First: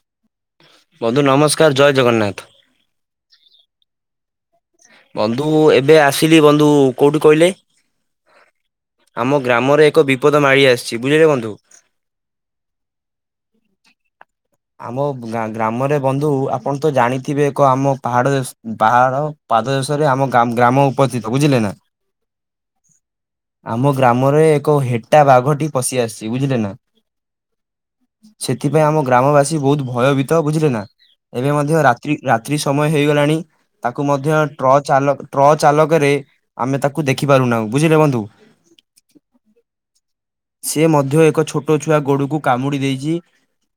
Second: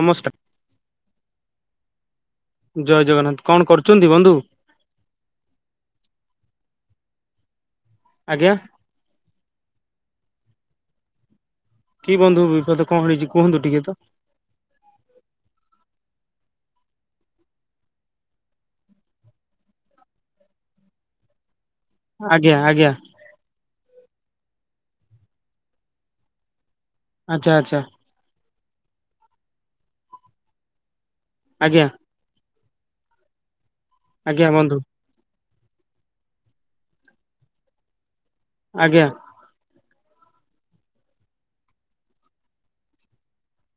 ନମସ୍କାର। ବନ୍ଧୁ ନମସ୍କାର ଜୟ ଜଗନ୍ନାଥ। ଜୟ ଜଗନ୍ନାଥ କଣ କରୁଛନ୍ତି ବନ୍ଧୁ। ବନ୍ଧୁ ଏବେ ଆସିଲି ବନ୍ଧୁ କେଉଠି କହିଲେ। ଆଜ୍ଞା। ଆମ ଗ୍ରାମରେ ଏକ ବିପଦ ମାଳି ଆସିଛି ବୁଝିଲେ ବନ୍ଧୁ। କି ବନ୍ଧୁ ବିପଦ କଣ ଆଣିଛି କୁହନ୍ତୁ ଟିକେ। ଆମ ଗ୍ରାମରେ ବନ୍ଧୁ ଆପଣ ତ ଜାଣିଥିବେ ଏକ ଆମ ପାହାଡ ପାହାଡ଼। ପାଦ ଦେଶରେ ଆମ ଗ୍ରାମ ଉପସ୍ଥିତ ବୁଝିଲେ ନା। ଆଜ୍ଞା ଆଜ୍ଞା। ଆମ ଗ୍ରାମରେ ଏକ ହେଟା ବାଘ ଟି ପଶି ଆସିଛି ବୁଝିଲେ ନା। ଆଚ୍ଛା ଆଚ୍ଛା। ସେଥିପାଇଁ ଆମ ଗ୍ରାମବାସୀ ବହୁତ ଭୟଭୀତ ବୁଝିଲେ ନା ଏବେ ମଧ୍ୟ ଆଜ୍ଞା ରାତ୍ରି ରାତ୍ରି ସମୟ ହେଇଗଲାଣି ତାକୁ ମଧ୍ୟ ଆଜ୍ଞା ବନ୍ଧୁ ଟ୍ରଚ୍ ଆଲ ଟ୍ରଚ୍ ଆଲକରେ ଆମେ ତାକୁ ଦେଖିପାରୁନାହୁଁ ବୁଝିଲେ ବୁନ୍ଧୁ। ଆଜ୍ଞା। ସେ ମଧ୍ୟ ଏକ ଛୋଟ ଛୁଆ ଗୋଡକୁ କାମୁଡି ଦେଇଛି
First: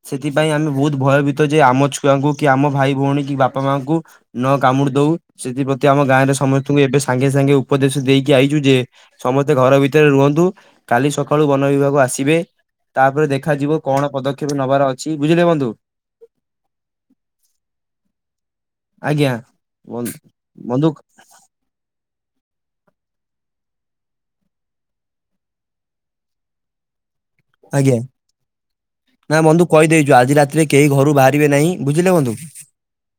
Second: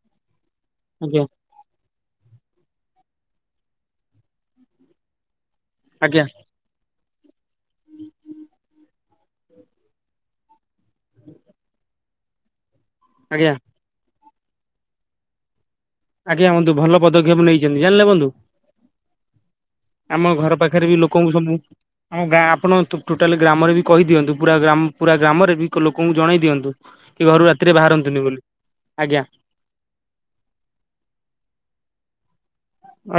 ସେଥିପାଇଁ ଆମେ ବହୁତ ଆଜ୍ଞା ଭୟଭୀତ ଯେ ଆମ ଛୁଆଙ୍କୁ କି ଆମ ଭାଇ ଭଉଣୀ କି ବାପା ମାଙ୍କୁ ନ କାମୁଡି ଦଉ ସେଥିପ ଆମ ଆଜ୍ଞା ଗାଁରେ ସମସ୍ତ ଏବେ ସାଙ୍ଗେ ସାଙ୍ଗେ ଉପଦେଶ ଦେଇକି ଆଇଛୁ ଯେ ସମସ୍ତେ ଘର ଭିତରେ ରୁହନ୍ତୁ। କାଲି ସକାଳୁ ବନ ବିଭାଗ ଆସିବେ ତାପରେ ଆଜ୍ଞା ଦେଖାଯିବ କଣ ପଦକ୍ଷେପ ନେବାର ଅ ବୁଝିଲେ ବନ୍ଧୁ। ଆଜ୍ଞା ହୁନ୍ତୁ ଭଲ ପଦକ୍ଷେପ ନେଇଛନ୍ତି ଜାଣିଲେ ହୁନ୍ତୁ ଆଜ୍ଞା। ବନ୍ଧୁ ଆମ ଘର ବନ୍ଧୁ ପାଖରେ ବି ଲୋକ [unintelligible] ହଁ ଗାଁ ଆପଣ ଟୋଟାଲି ଗ୍ରାମରେ ବି କହିଦିଅନ୍ତୁ ପୁରା ଗ୍ର ପୁରା ଗ୍ରାମରେ ବି ଲୋକଙ୍କୁ ଜଣେଇ ଦିଅନ୍ତୁ। କି ଘରୁ ରାତିରେ ଆଜ୍ଞା ବାହାରନ୍ତୁନି ବୋଲି ଆଜ୍ଞା। ନା ବନ୍ଧୁ କହିଦେଇଛୁ ଆଜି ରାତିରେ କେହି ଘରୁ ବାହାରିବେ ନାହିଁ ବୁଝିଲେ ବନ୍ଧୁ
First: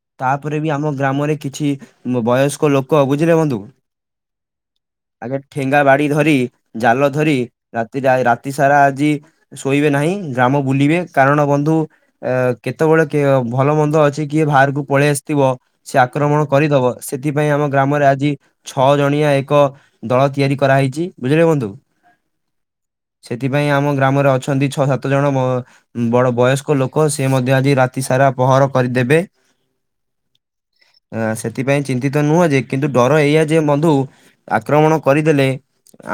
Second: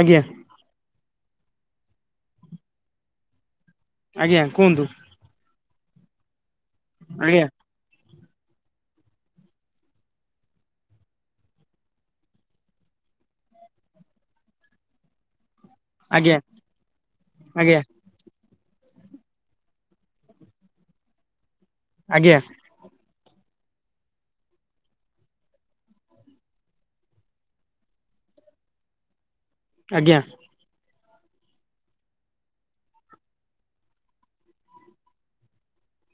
ଆଜ୍ଞା ତାପରେ ବି ଆମ ଗ୍ରାମରେ କିଛି ବୟସ୍କ ଲୋକ ବୁଝିଲେ ବନ୍ଧୁ। ଆଜ୍ଞା କୁହନ୍ତୁ। ଆଗେ ଠେଙ୍ଗା ବାଡି ଧରି ଜାଲ ଧରି ଆଜ୍ଞା ରାତିରେ ରାତିସାରା ଆଜି ଶୋଇବେ ନାହିଁ ଗ୍ରାମ ବୁଲିବେ କାରଣ ବନ୍ଧୁ। ଅ କେତେବେଳେ ଭଲ ମନ୍ଦ ଅଛି କିଏ ବାହାରକୁ ପଳେଇ ଆସି ଥିବ ସେ ଆଜ୍ଞା ଆକ୍ରମଣ କରିଦବ ସେଥିପାଇଁ ଆମ ଆଜ୍ଞା ଗ୍ରାମରେ ଆଜି ଛଅ ଜଣିଆ ଏକ ଦଳ ତିଆରି କରାହେଇଛି ବୁଝିଲେ ବନ୍ଧୁ। ଆଜ୍ଞା। ସେଥିପାଇଁ ଆମ ଗ୍ରାମରେ ଅଛନ୍ତି ଛଅ ସାତ ଜଣ ମ ବଡ ବୟସ୍କ ଲୋକ ସେ ମଧ୍ୟ ଆଜି ରାତି ସାରା ପହର କରିଦେବେ। ଆଜ୍ଞା। ସେଥିପାଇଁ ଚିନ୍ତିତ ନୁହଁ ଯେ କିନ୍ତୁ ଡର ଏଇଆ ଯେ ବନ୍ଧୁ। ଆକ୍ରମଣ କରିଦେଲେ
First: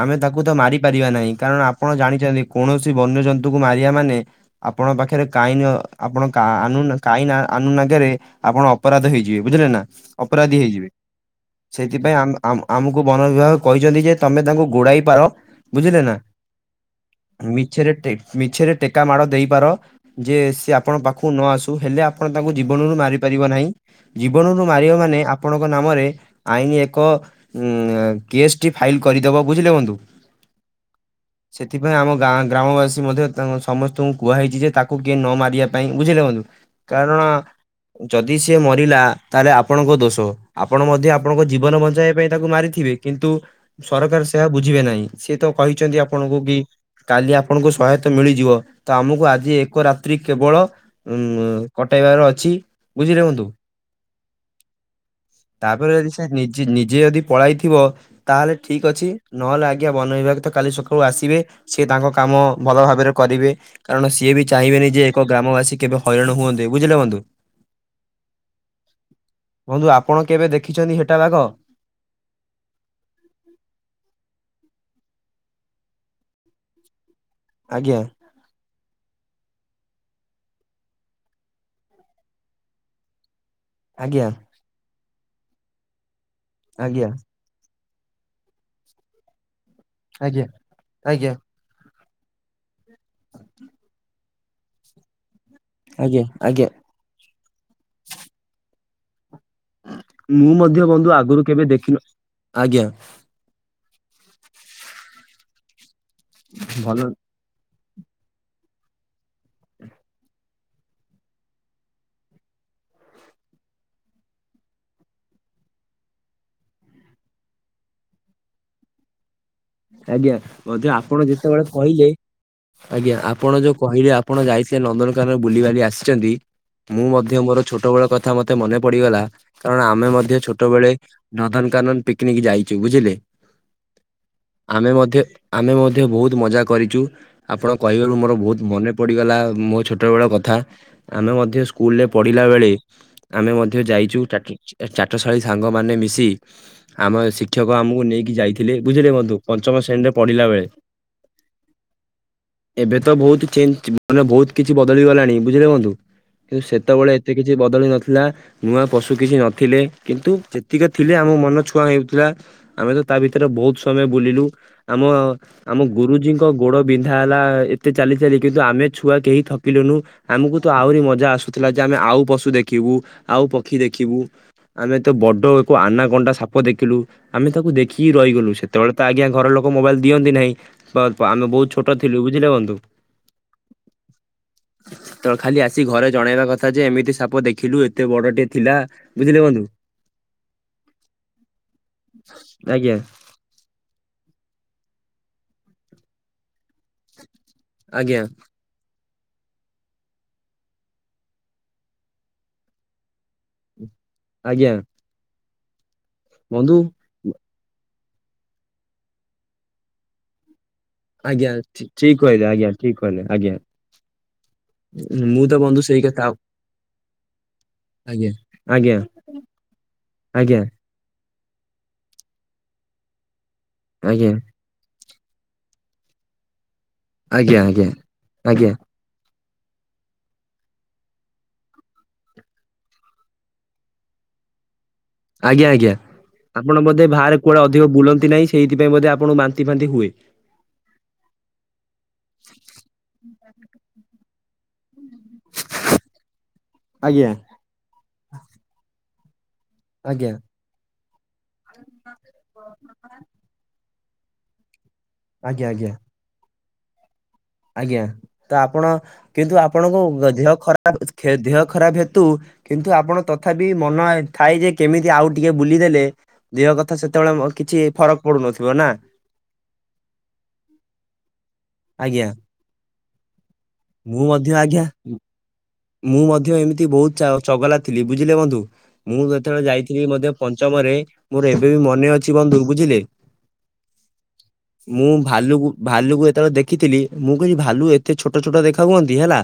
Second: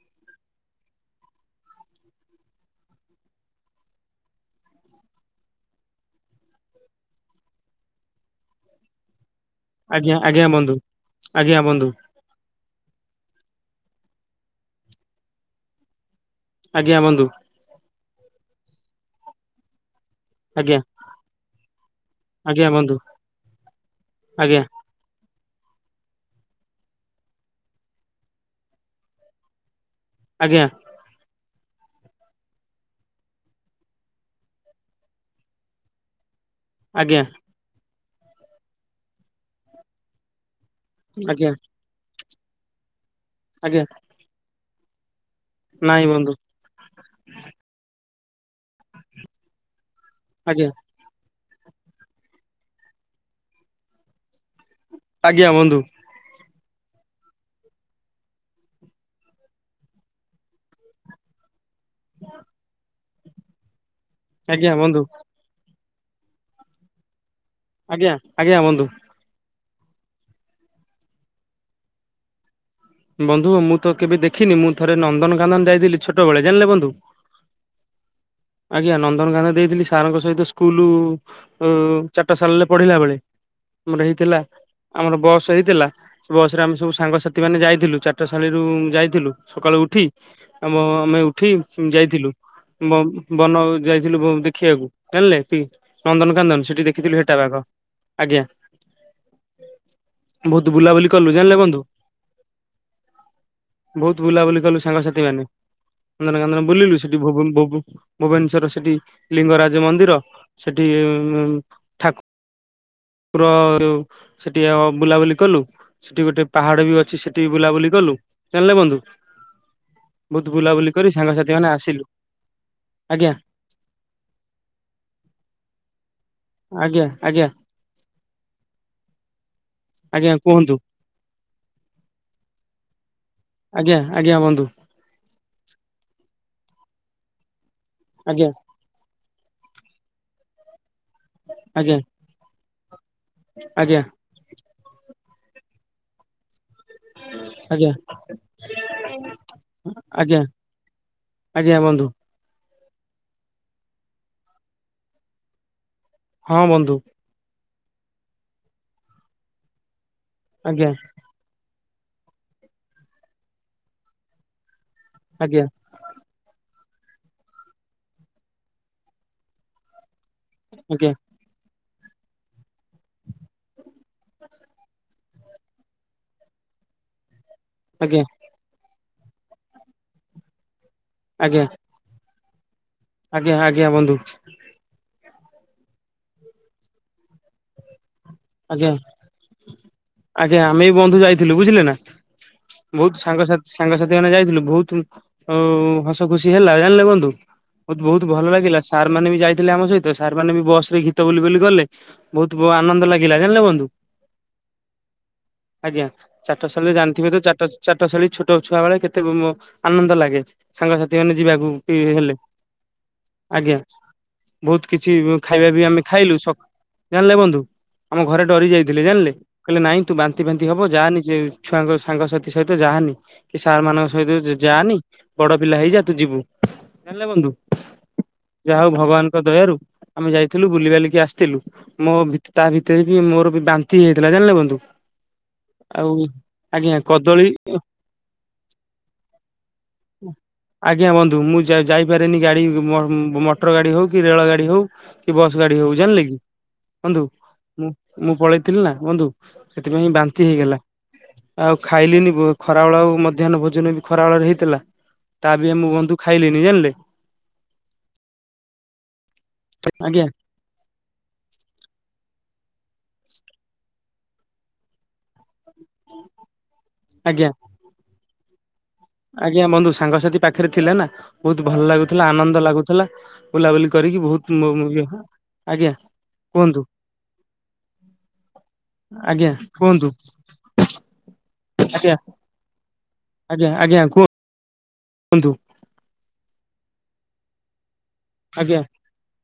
ଆମେ ତାକୁ ତ ମାରି ପାରିବା ନାହିଁ କାରଣ ଆପଣ ଜାଣିଛନ୍ତି। କୌଣସି ବନ୍ୟଜନ୍ତୁ କୁ ମାରିବା ମାନେ ଆପଣଙ୍କ ପାଖରେ କାଇନ ଆପଣ କାନୁନ କାଇନ କାନୁନ ଆଗରେ ଆପଣ ଅପରାଧ ହେଇଯିବେ। ବୁଝିଲେ ନା ଆଜ୍ଞା ଆଜ୍ଞା ଅପରାଧୀ ବନ୍ଧୁ ହେଇଯିବେ ଆଜ୍ଞା ବନ୍ଧୁ ସେଥିପାଇଁ ଆମ ଆମ ଆମକୁ ବନ ବିଭାଗ କହିଛନ୍ତି ଯେ ତମେ ତାଙ୍କୁ ଗୋଡାଇ ପାର ବୁଝିଲେ ନା। ଆଜ୍ଞା ବନ୍ଧୁ। ମିଛରେ ମିଛରେ ଟେକା ମାଡ଼ ଦେଇପାର। ଯେ ସେ ଆଜ୍ଞା ଆପଣ ପାଖକୁ ନ ଆସୁ ହେଲେ ଆପଣ ତାଙ୍କୁ ଆଜ୍ଞା ବନ୍ଧୁ ଜୀବନରୁ ମାରି ପାରିବ ନାହିଁ। ଆଜ୍ଞା ଜୀବନରୁ ମାରିବା ମାନେ ଆପ ଆପଣଙ୍କ ନାମରେ ଆଇନ ଏକ ଉ କେସ୍ ଟି ଫାଇଲ କରିଦେବ ବୁଝିଲେ ବନ୍ଧୁ। ଆଜ୍ଞା। ସେଥିପାଇଁ ଆମ ଗାଁ ଗ୍ରାମବାସୀ ମଧ୍ୟ ସମସ୍ତଙ୍କୁ କୁହାହେଇଛି ଯେ ତାକୁ କିଏ ନ ମାରିବା ପାଇଁ ବୁଝିଲେ ବନ୍ଧୁ। ଆଜ୍ଞା କାରଣ ଯଦି ସିଏ ମରିଲା ତାହେଲେ ଆପଣଙ୍କ ଦୋଷ। ଆପଣ ମଧ୍ୟ ଆପଣଙ୍କ ଆଜ୍ଞା ଜୀବନ ବଞ୍ଚାଇବା ପାଇଁ ତାକୁ ମାରିଥିବେ କିନ୍ତୁ ଆଜ୍ଞା ସରକାର ସେ ବୁଝିବେ ନାହିଁ ସିଏ ତ କହିଛନ୍ତି ନାଇଁ ବନ୍ଧୁ ଆପଣଙ୍କୁ କି କାଲି ଆପଣଙ୍କୁ ସହାୟତା ମିଳିଯିବ ତ ଆମକୁ ଆଜି ଏକ ରାତ୍ରି କେବଳ ଆଜ୍ଞା ଉଁ କଟାଇବାର ଅଛି ବୁଝିଲେ ବନ୍ଧୁ। ଆଜ୍ଞା ବନ୍ଧୁ ତାପରେ ଯଦି ସେ ନି ନିଜେ ନିଜେ ଯଦି ପଳାଇଥିବ ତାହେଲେ ଠିକ ଅଛି ନହେଲେ ଆଜ୍ଞା ବନ ବିଭାଗ ତ କାଲି ସକାଳୁ ଆସିବେ। ସିଏ ତାଙ୍କ କାମ ଭଲ ଭାବରେ କରିବେ କାରଣ ସିଏ ବି ଆଜ୍ଞା ଚାହିଁବେନି ବନ୍ଧୁ ଯେ ଏକ ଗ୍ରାମବାସୀ କେବେ ହଇରାଣ ହୁଅନ୍ତେ ବୁଝିଲେ ବନ୍ଧୁ। ଆଜ୍ଞା ଆଜ୍ଞା ବନ୍ଧୁ। ବନ୍ଧୁ ଆପଣ କେବେ ଦେଖିଛନ୍ତି ହେଟା ବାଘ। ବନ୍ଧୁ ମୁଁ ତ କେବେ ଦେଖିନି ମୁଁ ଥରେ ନନ୍ଦନକାନନ୍ଦନ ଯାଇଥିଲି ଛୋଟବେଳେ ଜାଣିଲେ ବନ୍ଧୁ। ଆଜ୍ଞା। ଆଜ୍ଞା ନନ୍ଦନକାନ ଦେଇଥିଲି ସାରଙ୍କ ସହିତ ସ୍କୁଲ ଚାଟଶାଳୀରେ ପଢିଲା ବେଳେ। ଆମର ଆଜ୍ଞା ହେଇଥିଲା ଆମର ବସ ହେଇଥିଲା ବସରେ ଆମେ ସବୁ ଆଜ୍ଞା ସାଙ୍ଗସାଥି ମାନେ ଯାଇ ଥିଲୁ ଚାଟଶାଳୀରୁୁ ଯାଇଥିଲୁ ସକାଳୁ ଉଠି ଆଜ୍ଞା ଆମ ଆମେ ଆଜ୍ଞା ଉଠି ଯାଇଥିଲୁ। ବ ବନ ଯାଇଥିଲୁ ଦେଖିବାକୁ ଜାଣିଲେ କି ଆଜ୍ଞା ନନ୍ଦନକାନ୍ଦନ ଆଜ୍ଞା ସେଠି ଦେଖିଥିଲି ହେଟାବାଘ ଆଜ୍ଞା। ମୁଁ ବହୁତ ମଧ୍ୟ ବୁଲାବୁଲି ବନ୍ଧୁ କଲୁ ଆଗରୁ ଜାଣିଲେ କେବେ ବନ୍ଧୁ ଦେଖିନଥିଲି ଆଜ୍ଞା। ବହୁତ ବୁଲାବୁଲି କଲୁ ସାଙ୍ଗସାଥି ମାନେ ନନ୍ଦନ କାନନ ବୁଲିଲୁ ଭଲ ସେଠି ଭବୁ ଭବୁ ଭୁବନେସ୍ୱର ସେଠି ଲିଙ୍ଗରାଜ ମନ୍ଦିର ସେଠି ପୁର ଯୋଉ ସେଠି ବୁଲାବୁଲି କଲୁ। ସେଠି ଗୋଟେ ପାହାଡ ବି ଅଛି ସେଠି ବି ବୁଲାବୁଲି କଲୁ ଜାଣିଲେ ବନ୍ଧୁ। ଆଜ୍ଞା ବହୁତ ବୁଲାବୁଲି ମଧ୍ୟ କରି ଆପଣ ସାଙ୍ଗସାଥି ଯେତେବେଳେ ମାନେ ଆସିଲୁ କହିଲେ। ଆଜ୍ଞା ଆପଣ ଯୋଉ କହିଲେ ଆପଣ ଯାଇଥିଲେ ନନ୍ଦନକାନନ ବୁଲି ବୁଲି ଆସିଛନ୍ତି। ଆଜ୍ଞା ମୁଁ ମଧ୍ୟ ଆଜ୍ଞା ମୋର ଛୋଟବେେଳ କଥା ମତେ ମନେ ପଡିଗଲା କାରଣ ଆମେ ଆଜ୍ଞା ମଧ୍ୟ କୁହନ୍ତୁ। ଛୋଟବେଳେ ନଦନକାନନ ପିକନିକ ଯାଇଛୁ ବୁଝିଲେ? ଆଜ୍ଞା ଆଜ୍ଞା ବନ୍ଧୁ। ଆମେ ମଧ୍ୟ ଆମେ ମଧ୍ୟ ବହୁତ ମଜା କରିଛୁ। ଆପଣ କହିବାରୁ ମୋର ଆଜ୍ଞା ବହୁତ ମନେ ପଡିଗଲା ମୋ ଛୋଟବେେଳ କଥା। ଆମେ ମଧ୍ୟ ଆଜ୍ଞା ସ୍କୁଲରେ ପଢିଲା ବେଳେ ଆମେ ମଧ୍ୟ ଆଜ୍ଞା ଯାଇଛୁ। ଚାଟଶାଳୀ ସାଙ୍ଗମାନୋନେ ମିଶି ଆମ ଶିକ୍ଷକ ଆଜ୍ଞା ଆମକୁ ନେଇକି ଯାଇଥିଲେ। ବୁଝିଲେ? ମଧ୍ୟ ପଞ୍ଚମ ଶ୍ରେଣୀରେ ଆଜ୍ଞା ପଢିଲା ବେଳେ। ଆଜ୍ଞା ବନ୍ଧୁ। ଏବେ ତ ବହୁତ ଚେଞ୍ଜ, ମାନେ ବହୁତ କିଛି ବଦଳିଗଲାଣି ବୁଝିଲେ ବନ୍ଧୁ, ହଁ କିନ୍ତୁ ବନ୍ଧୁ ସେତେବେଳେ ଏତେ କିଛି ବଦଳି ନଥିଲା, ନୂଆ ପଶୁ କିଛି ନଥିଲେ, କିନ୍ତୁ ଯେତିକି ଆଜ୍ଞା ଥିଲେ ଆମ ମନ ଛୁ ଛୁଇଁ ଯାଉଥିଲା, ଆମେ ତ ତା ଭିତରେ ବହୁତ ସମୟ ବୁଲିଲୁ ଆମ ଆଜ୍ଞା ଆମ ଗୁରୁଜୀ ଙ୍କ ଗୋଡ ବିନ୍ଧା ହେଲା ଏତେ ଚାଲି ଚାଲି କିନ୍ତୁ ଆମେ ଛୁଆ କେହି ଥକିଲୁନୁ। ଆମକୁ ତ ଆହୁରି ଆଜ୍ଞା ମଜା ଆସୁଥିଲା ଯେ ଆମେ ଆଉ ପଶୁ ଦେଖିବୁ ଆଉ ପକ୍ଷୀ ଦେଖିବୁ। ଆମେ ତ ବଡ ଏକ ଆନାକଣ୍ଡା ସାପ ଦେଖିଲୁ, ଆମେ ତାକୁ ଦେଖ କି ଆଜ୍ଞା ରହିଗଲୁ ସେତେବେଳେ ତ ଆଜ୍ଞା ଘର ଲୋକ ମୋବାଇଲ୍ ଦିଅନ୍ତି ନାହିଁ, ଆମେ ଆଜ୍ଞା ବହୁତ ଛୋଟ ଥିଲୁ, ବୁଝିଲେୁ ବନ୍ଧୁ? ଆଜ୍ଞା ଆଜ୍ଞା ବନ୍ଧୁ। ତ ଖାଲି ଆସି ଘରେ ଜଣେଇବା କଥା ଯେ ଏମିତି ସାପ ଦେଖିଲୁ ଏତେ ବଡଟେ ନା ଆଜ୍ଞା। ବୁଝିଲେ ବନ୍ଧୁ? ଆଜ୍ଞା ଆମେ ବି ବନ୍ଧୁ ଯାଇଥିଲୁ ବୁଝିଲେ ନା, ଆଜ୍ଞା। ବହୁତ ସାଙ୍ଗସାଥି ସାଙ୍ଗସାଥି ମାନେ ଯାଇଥିଲୁ, ବହୁତ ହସ ଖୁସି ହେଲା ଜାଣିଲେ ବନ୍ଧୁ। ବହୁତ ଆଜ୍ଞା। ବହୁତ ଭଲ ଲାଗିଲା ସା ସାର୍ ମାନେ ବି ଯାଇଥିଲେ ଆମ ସହିତ, ସାର୍ ମାନେ ବି ବସ ରେ ଗୀତ ବୋଲି ବୋଲି ଗଲେ ବହୁତ ବ ଆନନ୍ଦ ଲାଗ ଲା, ଜାଣିଲେ ବନ୍ଧୁ? ଆଜ୍ଞା। ଆଜ୍ଞା ବନ୍ଧୁ ଚାଟଶାଳୀ ରେ ଜା ଅଧିକ ତ ଚାଟ-ଚାଟଶାଳୀ ଛୋଟ ଛୁଆ ବେଳେ କେତେ ବ-ବ ଆନନ୍ଦ ଲାଗେ। ସାଙ୍ଗସାଥି ମାନେ ଆଜ୍ଞା। ଯିବାକୁ ଠିକ ହେଲେ, କହିଲେ ଆଜ୍ଞା ଠିକ କହିଲେ ଆଜ୍ଞା। ବହୁତ କିଛି ମୁଁ ତ ଖାଇବା ବନ୍ଧୁ ବି ସେଇ ଆମେ କଥା ଖାଇଲୁ, ସକ୍ ଜାଣିଲେ ବନ୍ଧୁ? ଆମ ଆଜ୍ଞା। ଘରେ ଡରି ଆଜ୍ଞା ଯାଇଥିଲେ ଜାଣିଲେ, କହିଲେ ନାଇଁ ତୁ ବାନ୍ତି, ଆଜ୍ଞା ଫାନ୍ତି ହବ ଯାଆନି ସେ ଛୁଆଙ୍କ ସାଙ୍ଗସାଥି ସହିତ ଯାଆନି କି ସାର୍ ମାନଙ୍କ ଆଜ୍ଞା ସହିତ ଯାନି ବଡ ପିଲା ହେଇଯା ତୁ ଯିବୁ ଜାଣିଲେ ବନ୍ଧୁ, ଆଜ୍ଞା ଆଜ୍ଞା ଆଜ୍ଞା ଯାହା ହଉ ଭଗବାନ ଦୟାରୁ ଆମେ ଯାଇଥିଲୁ ବୁଲିିବାଲିକି ଆସିଥିଲୁ ମୋ ଭି ତା ଭିତରେ ବି ମୋର ବି ବାନ୍ତି ହେଇ ଯାଇଥିଲା, ଜାଣିଲେ ବନ୍ଧୁ? ଆଜ୍ଞା ଆଜ୍ଞା ଆଉ ଆପଣ ଆଜ୍ଞା ବୋଧେ ବାହାରେ କଦଳୀ କୁଆଡେ ଅଧିକ ବୁଲନ୍ତି ନାହିଁ ସେଇଥିପାଇଁ ଆପଣଙ୍କୁ ବାନ୍ତି ଫାନ୍ତି ହୁଏ। ଆଜ୍ଞା ବନ୍ଧୁ ମୁଁ ଯାଇ-ଯାଇପାରେନି ଗାଡ଼ି ମ-ମଟର ଗାଡ଼ି ହେଉ କି ରେଳ ଗାଡ଼ି ହେଉ କି ବସ୍ ଗାଡି ହଉ ଜାଣିଲେ କି ବନ୍ଧୁ, ଆଜ୍ଞା ମୁଁ ମୁଁ ପଳେଇଥିଲି ନା ବନ୍ଧୁ। ସେଥିପାଇଁ ଆଜ୍ଞା ବାନ୍ତି ହେଇଗଲା, ଆଉ ଖାଇଲିନି ଖରାବେଳେ ଆଉ ମ ମଧ୍ୟାନ୍ନ ଭୋଜନ ବି ଖରା ବେଳରେ ହେଇଥିଲା, ତା ଆଜ୍ଞା ବି ଆ ଆଜ୍ଞା। ମୁଁ ବନ୍ଧୁ ଖାଇଲିନି ଜାଣିଲେ? ଆଜ୍ଞା, ତ ଆପଣ କିନ୍ତୁ ଆଜ୍ଞା ଆପଣଙ୍କ ଦେହ ଖରାପ ଦେହ ଖରାପ ହେତୁ କିନ୍ତୁ ଆପଣ ତଥାପି ମନ ଥାଏ ଯେ କେମିତି ଆଉ ଟିକେ ବୁଲିଦେଲେ ଦେହ କଥା ଆଜ୍ଞା ସେତେବେଳେ କିଛି ଫରକ ପଡୁନଥିବ ନା? ଆଜ୍ଞା, ବନ୍ଧୁ ସାଙ୍ଗସାଥି ପାଖରେ ଥିଲା ନା। ବହୁତ ଭଲ ଲାଗୁଥିଲା ଆଜ୍ଞା ଆନନ୍ଦ ଲାଗୁଥିଲା, ବୁଲାବୁଲି ମୁଁ କରିକି ମଧ୍ୟ ବହୁତ ଆଜ୍ଞା ମ-ମ ଇଏ ମୁଁ ମଧ୍ୟ ଏମିତି ବହୁତ ଚ-ଚଗଲା ଥିଲି ବୁଝିଲେ ବନ୍ଧୁ? ମୁଁ ଆଜ୍ଞା ଯେତେବେଳେ ଯାଇଥିଲି କୁହନ୍ତୁ ମଧ୍ୟ ପଞ୍ଚମରେ ମୋର ଏବେ ବି ମନେ ଆଜ୍ଞା ଅଛି ବନ୍ଧୁ ବୁଝିଲେ? ଆଜ୍ଞା ଆଜ୍ଞା କୁହ ମୁଁ ଭାଲୁକୁ ଭାଲୁକୁ ଯେତେବେଳେ ଦେଖିଥିଲି, ମୁଁ କହିଲି ଭାଲୁ ଏ ଏ ଛୋଟ ଛୋଟ ଆଜ୍ଞା ଦେଖା ହୁଅନ୍ତି ହେଲା,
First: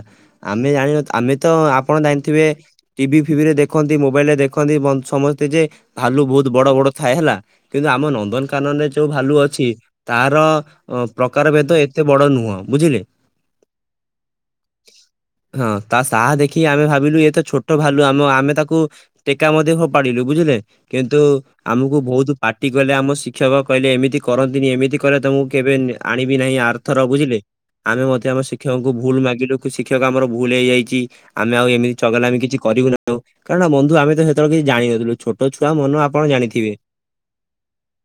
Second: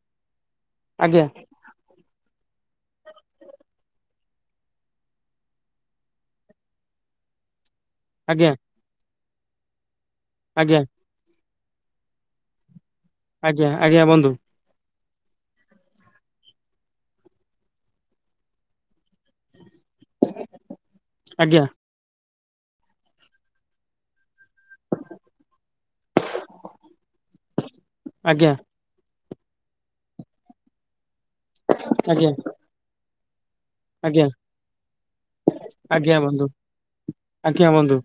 ଆମେ ଜାଣିନ ଆଜ୍ଞା ଆମେ ତ ଆପଣ ଜାଣିଥିବେ ଟିଭି ଫିଭିରେ ଦେଖନ୍ତି ମୋବାଇଲ୍‌ ରେ ଦେଖନ୍ତି ସମସ୍ତେ ଯେ ଭାଲୁ ବହୁତ ବଡ଼ବଡ଼ ଥାଏ ହେଲା। କିନ୍ତୁ ଆମ ଆଜ୍ଞା ନନ୍ଦନକାନରେ ଯୋଉ ଭାଲୁ ଅଛି, ତାର ଆଜ୍ଞା ପ୍ରକାର ଭେଦ ଏତେ ବଡ଼ ନୁହଁ ବୁଝିଲେ। ଆଜ୍ଞା, ଆଜ୍ଞା ବନ୍ଧୁ। ହଁ ତା ସାହା ଦେଖି କି ଆମେ ଭାବିଲୁ ଇଏ ତ ଛୋଟ ଭାଲୁ ଆମ ଆମେ ତାକୁ ଟେକା ମଧ୍ୟ ଫୋପାଡ଼ିଲୁ ବୁଝିଲେ, କିନ୍ତୁ ଆଜ୍ଞା ଆମକୁ ବହୁତ ପାଟି କଲେ ଆମ ଶିକ୍ଷକ କହିଲେ ଏମିତି କରନ୍ତି ନି ଏମିତି କଲେ ତମକୁ କେବେ ଆଣିବି ନାହିଁ ଆର ଥର, ବୁଝିଲେ? ଆମେ ମଧ୍ୟ ଆମ ଆଜ୍ଞା ଶିକ୍ଷକଙ୍କୁ ଭୁଲ ମାଗିଲୁ ଶିକ୍ଷକ ଆମର ଭୁଲ ହେଇଯାଇଛି, ଆମେ ଆଉ ଏମିତି ଆଜ୍ଞା ଚଗଲାମି କିଛି କରିବୁନି ଆଉ। କାରଣ ବନ୍ଧୁ ଆମେ ଆଜ୍ଞା ତ ସେତେବେଳେ କିଛି ଜାଣିିନଥିଲୁ ଛୋଟ ଛୁଆ ମନ ଆଜ୍ଞା ଆପଣ ବନ୍ଧୁ ଜାଣିଥିବେ। ଆଜ୍ଞା ବନ୍ଧୁ।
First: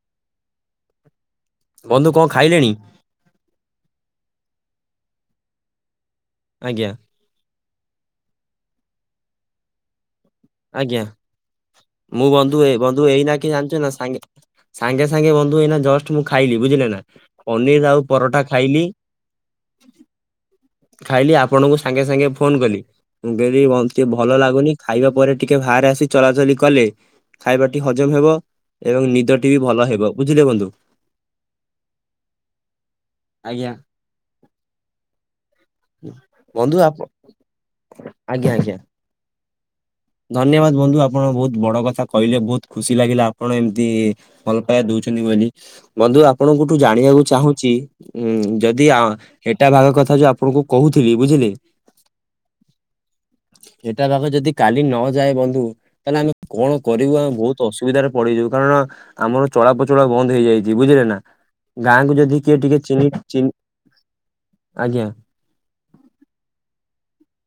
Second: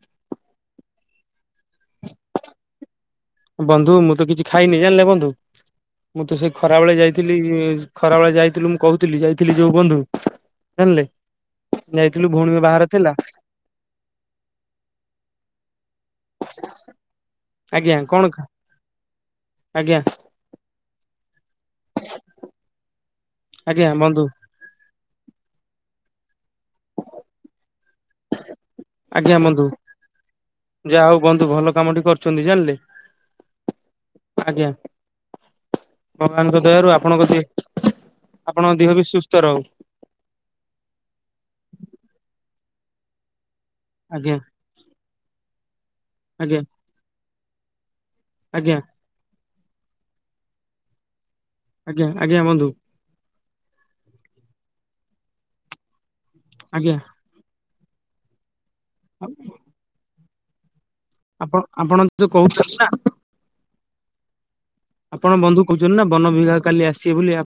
ବନ୍ଧୁ କଣ ଖାଇଲେଣି! ବନ୍ଧୁ ମୁଁ ତ କିଛି ଖାଇନି ଜାଣିଲେ ବନ୍ଧୁ ମୁଁ ତ ସେ ଖରା ଆଜ୍ଞା ବେଳେ ଯାଇ ଥିଲି ଖରାବେଳେ ଯାଇଥିଲୁ ମୁଁ କହୁଥିଲି ଯାଇଥିଲି ଯୋଉ ବନ୍ଧୁ। ଆଜ୍ଞା ଜାଣିଲେ ଯାଇଥିଲୁ ଭଉଣୀ ବାହାଘର ଥିଲା। କିଏ ଜାଣିଛୁ ନା ସାଙ୍ଗେ ସାଙ୍ଗେ ସାଙ୍ଗେ ବନ୍ଧୁ ଏଇନା ଜଷ୍ଟ ମୁଁ ଖାଇଲି ବୁଝିଲେ ନା ପନିର ଆଜ୍ଞା ଆଉ କଣ ପରଟା ଖାଇଲି। ଆଜ୍ଞା। ଖାଇଲି ଆପଣଙ୍କୁ ସାଙ୍ଗେ ସାଙ୍ଗେ ଫୋନ୍‌ କଲି। ମୁ କହିଲି ଆଜ୍ଞା ବନ୍ଧ ବନ୍ଧୁ ଭଲ ଲାଗୁନି। ଖାଇବା ପରେ ଟିକେ ବାହାରେ ଆସି ଚ଼ଲା ଚ଼ଲି କଲେ ଖାଇବା ଟିକେ ହଜମ ହବ। ଏବଂ ଆଜ୍ଞା ନିଦଟି ବି ବନ୍ଧୁ ଭଲ ହେବ ବୁଝିଲେ ବନ୍ଧୁ। ଯାହା ହଉ ବନ୍ଧୁ ଭଲ କାମଟି କରୁଛନ୍ତି ଜାଣିଲେ ଆଜ୍ଞା। ଆଜ୍ଞା। ଭଗବାନ୍‌ଙ୍କ ବନ୍ଧୁ ଦୟାରୁ ଆପ ଆପଣଙ୍କ ଦେହ ଆପଣଙ୍କ ଦେହ ବି ସୁସ୍ଥ ରହୁ। ଧନ୍ୟବାଦ୍‌ ବନ୍ଧୁ ଆପଣ ବହୁତ ବଡ଼ କଥା କହିଲେ ବହୁତ ଖୁସି ଲାଗିଲା କଣ ଏମିତି ଆଜ୍ଞା ଭଲ ପାଇବା ଦୋଉଛନ୍ତି ବୋଲି। ବନ୍ଧୁ ଆଜ୍ଞା ଆପଣଙ୍କଠୁ ଜାଣିବାକୁ ଚାହୁଁଛି ଉଁ ଆଜ୍ଞା ଯଦି ଆ ହେଟା ବାଘ କଥା ଯୋଉ ଆପଣଙ୍କୁ କହୁଥିଲି ବୁଝିଲେ। ଆଜ୍ଞା, ଆଜ୍ଞା ବନ୍ଧୁ। ହେଟା ବାଘ ଯଦି କାଲି ନ ଯାଏ ବନ୍ଧୁ ତାହେଲେ ଆମେ କଣ ଆଜ୍ଞା କରିବୁ ଆମେ ବହୁତ ଅସୁବିଧାରେ ପଡ଼ିଯିବୁ କାରଣ ଆମର ଚଳାପଚଳ ବନ୍ଦ ହେଇଯାଇଛି ବୁଝିଲେ ନା। ଆପଣ ଆପଣ ଗାଁ କୁ ଯୋଉ ଯଦି କିଏ କହୁଛନ୍ତି ଟିକେ ନା ଚିହ୍ନି ଚିହ୍ନି ଆଜ୍ଞା। ପଣ ବନ୍ଧୁ କହୁଛନ୍ତି ନା ବନ ବିଭାଗ କାଲି ଆସିବେ ବୋଲି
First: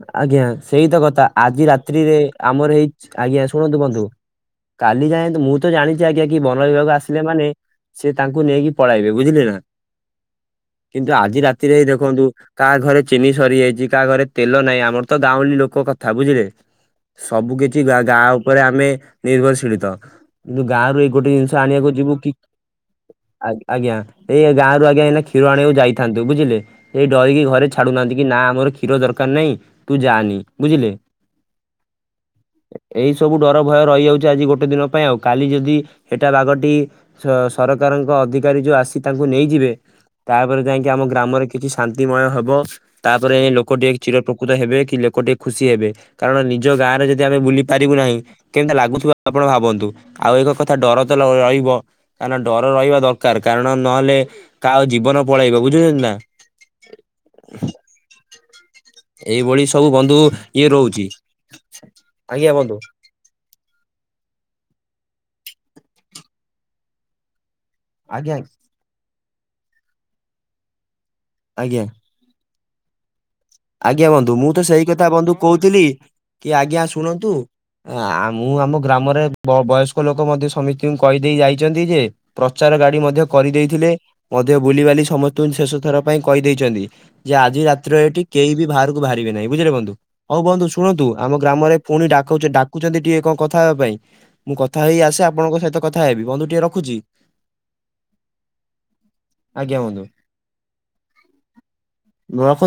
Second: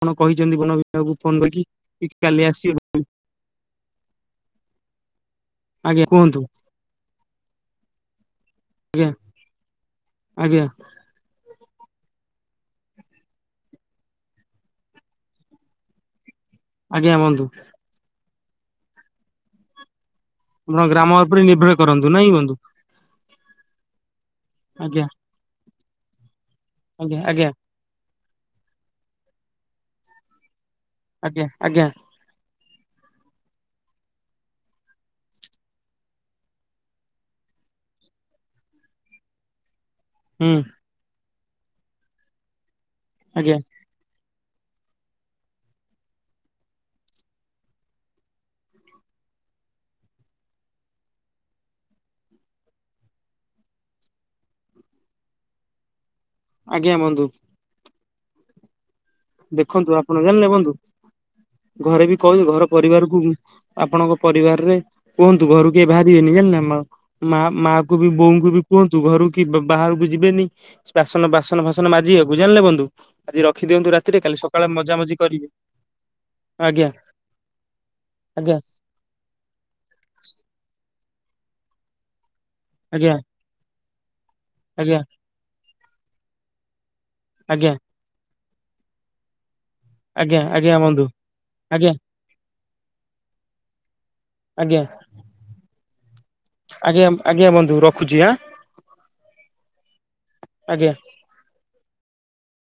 ଆପଣ ଆଜ୍ଞା କହିଛନ୍ତି ବନ ସେଇତ ବିଭାଗକୁ କଥା ଫୋନ ଆଜି ରାତ୍ରୀ କରିକି ରେ କାଲି ଆମର ଆସିବେ ହେଇଚି ଆଜ୍ଞା ଶୁଣନ୍ତୁ ବନ୍ଧୁ। କାଲି ଯାଏଁ ମୁଁ ତ ଜଣିଛି ଆଜ୍ଞା କି ବନବିଭାଗ ଆସି ଥିଲେ ମାନେ ସେ ତାଙ୍କୁ ନେଇକି ଆଜ୍ଞା ପଳେଇବେ ବୁଝିଲେ ନା। ଆଜ୍ଞା କିନ୍ତୁ ଆଜି ରାତିରେ ଦେଖନ୍ତୁ କାହା ଘରେ ଚିନି ସରିଯାଇଛି କାହା ଘରେ ତେଲ ନାହିଁ ଆମର ତ ଗାଉଁଳି ଲୋକ କଥା ବୁଝିଲେ ଆଜ୍ଞା ବନ୍ଧୁ ସବୁ କିଛି କିବା ଗାଁ ଉପରେ ଆମେ ନିର୍ଭରଶୀଳିତ। କିନ୍ତୁ ଆପଣ ଗାଁ ରୁ ଏଇ ଗ୍ରାମ ଗୋଟେ ଉପରେ ଜିନିଷ ନିର୍ଭର ଆଣିବାକୁ କରନ୍ତୁ ଯିବୁ ନାଇଁ କି ବନ୍ଧୁ ଆଜ୍ଞା ଆଜ୍ଞା ଏଇ ଗାଁରୁ ଆଜ୍ଞା ଏନା ଖେ କ୍ଷୀର ଆଣିବାକୁ ଯାଇଥାନ୍ତୁ ବୁଝିଲେ କିଏ ଆଜ୍ଞା ଡ଼ରିି କି ଆଜ୍ଞା ଘରେ ଛାଡୁହାନ୍ତି କି ନା ଆମର କ୍ଷୀରଦାର କାର ନାହିଁ ତୁ ବୁଝିଲେ। ଆଜ୍ଞା, ଆଜ୍ଞା। ଏଇ ସବୁ ଡ଼ର ଭୟ ରହିଯାଉଛି ଆଜି ଗୋଟେ ଦିନ ପାଇଁ ଆଉ କାଲି ଯଦି ହେଟା ବାଘଟି ସ ସରକାରଙ୍କ ଅଧିକାରୀ ଯୋଉ ଆସି ତାଙ୍କୁ ନେଇଯିବେ ହୁଁ ତାପରେ ଯାଇକି ଆମ ଗ୍ରାମରେ କିଛି ଶାନ୍ତିମୟ ହବ ତାପରେ ଆଜ୍ଞା ଲୋକଟେ ଚିର ଉପକୃତ ହେବେ କି ଲୋକଟିକେ ଖୁସି ହେବେ। କାରଣ ନିଜ ଗାଁରେ ଯଦି ଆମେ ବୁଲି ପାରିବୁ ନାହିଁ କେମିତି ଲାଗୁଥିବ ଆପଣ ଭାବନ୍ତୁ ଆଉ ଏକ କଥା ଡ଼ର ତ ରହିବ। କାରଣ ଡ଼ର ରହିବା ଦରକାର କାରଣ ନହେଲେ କାହା ଜୀବନ ପଳେଇବ ବୁଝିଛନ୍ତି ନା। ଆଜ୍ଞା ବନ୍ଧୁ। [unintelligible] ଏଇଭଳି ସବୁ ଦେଖନ୍ତୁ ଆପଣ ବନ୍ଧୁ ଜାଣିଲେ ଇଏ ବନ୍ଧୁ ରହୁଛି ଘରେ ବି କହି ଆଜ୍ଞା ଘର ବନ୍ଧୁ ପରିବାରକୁ ଆପଣଙ୍କ ପରିବାରରେ କୁହନ୍ତୁ ଘରୁ କିଏ ବାହାରିବେନି ଜାଣିଲ ଆମ ମା ମା କୁବି ଆଜ୍ଞା ବୋଉଙ୍କୁ ବି କୁହନ୍ତୁ ଘରୁ କି ବାହାରକୁ ଯିବେନି। ବାସନ ବାସନ ଆଜ୍ଞା। ଫାସନ ମାଜିିବାକୁ ଜାଣିଲେ ବନ୍ଧୁ ଆଜି ରଖିଦିଅନ୍ତୁ ରା ତୁ ମୁଁ ତ ସେଇ କଥା ବନ୍ଧୁ କହୁଥିଲି କି ଆଜ୍ଞା ଶୁଣନ୍ତୁ ଆ ମୁଁ ଆଜ୍ଞା ଆମ ଗ୍ରାମରେ ବୟସ୍କ ଲୋକ ମଧ୍ୟ ସମିସ୍ତୀଙ୍କୁ କହିଦେଇ ଯାଇଛନ୍ତି ଯେ ପ୍ରଚାର ଗାଡି ଆଜ୍ଞା ମଧ୍ୟ କରିଦେଇଥିଲେ ମଧ୍ୟ ଆଜ୍ଞା ବୁଲିବାଲି ସମସ୍ତଙ୍କୁ ଶେଷ ଥର ପାଇଁ କହିଦେଇଛନ୍ତି ଯେ ଆଜି ଆଜ୍ଞା ରାତିରେ ଏଠି କେହି ବି ବାହାରକୁ ବାହାରିବେନାହିଁ ବୁଝିଲେ ବନ୍ଧୁ ଆଜ୍ଞା ହଉ ବନ୍ଧୁ ଆଜ୍ଞା ଶୁଣନ୍ତୁ ଆମ ଗ୍ରାମରେ ଆଜ୍ଞା ପୁଣି ଡାକଉଚେ ଡାକ ଛନ୍ତି ଟିକେ କଣ କଥା ହେବା ପାଇଁ ମୁଁ କଥା ଆଜ୍ଞା ହେଇ ଆସେ ଆପଣଙ୍କ ସହିତ କଥା ହେବି ବନ୍ଧୁ ଟିକେ ରଖୁଛି ଆଜ୍ଞା ଆଜ୍ଞା ବନ୍ଧୁ ରଖୁଛି ଆଁ ଆଜ୍ଞା ବନ୍ଧୁ ଆଜ୍ଞା। [unintelligible]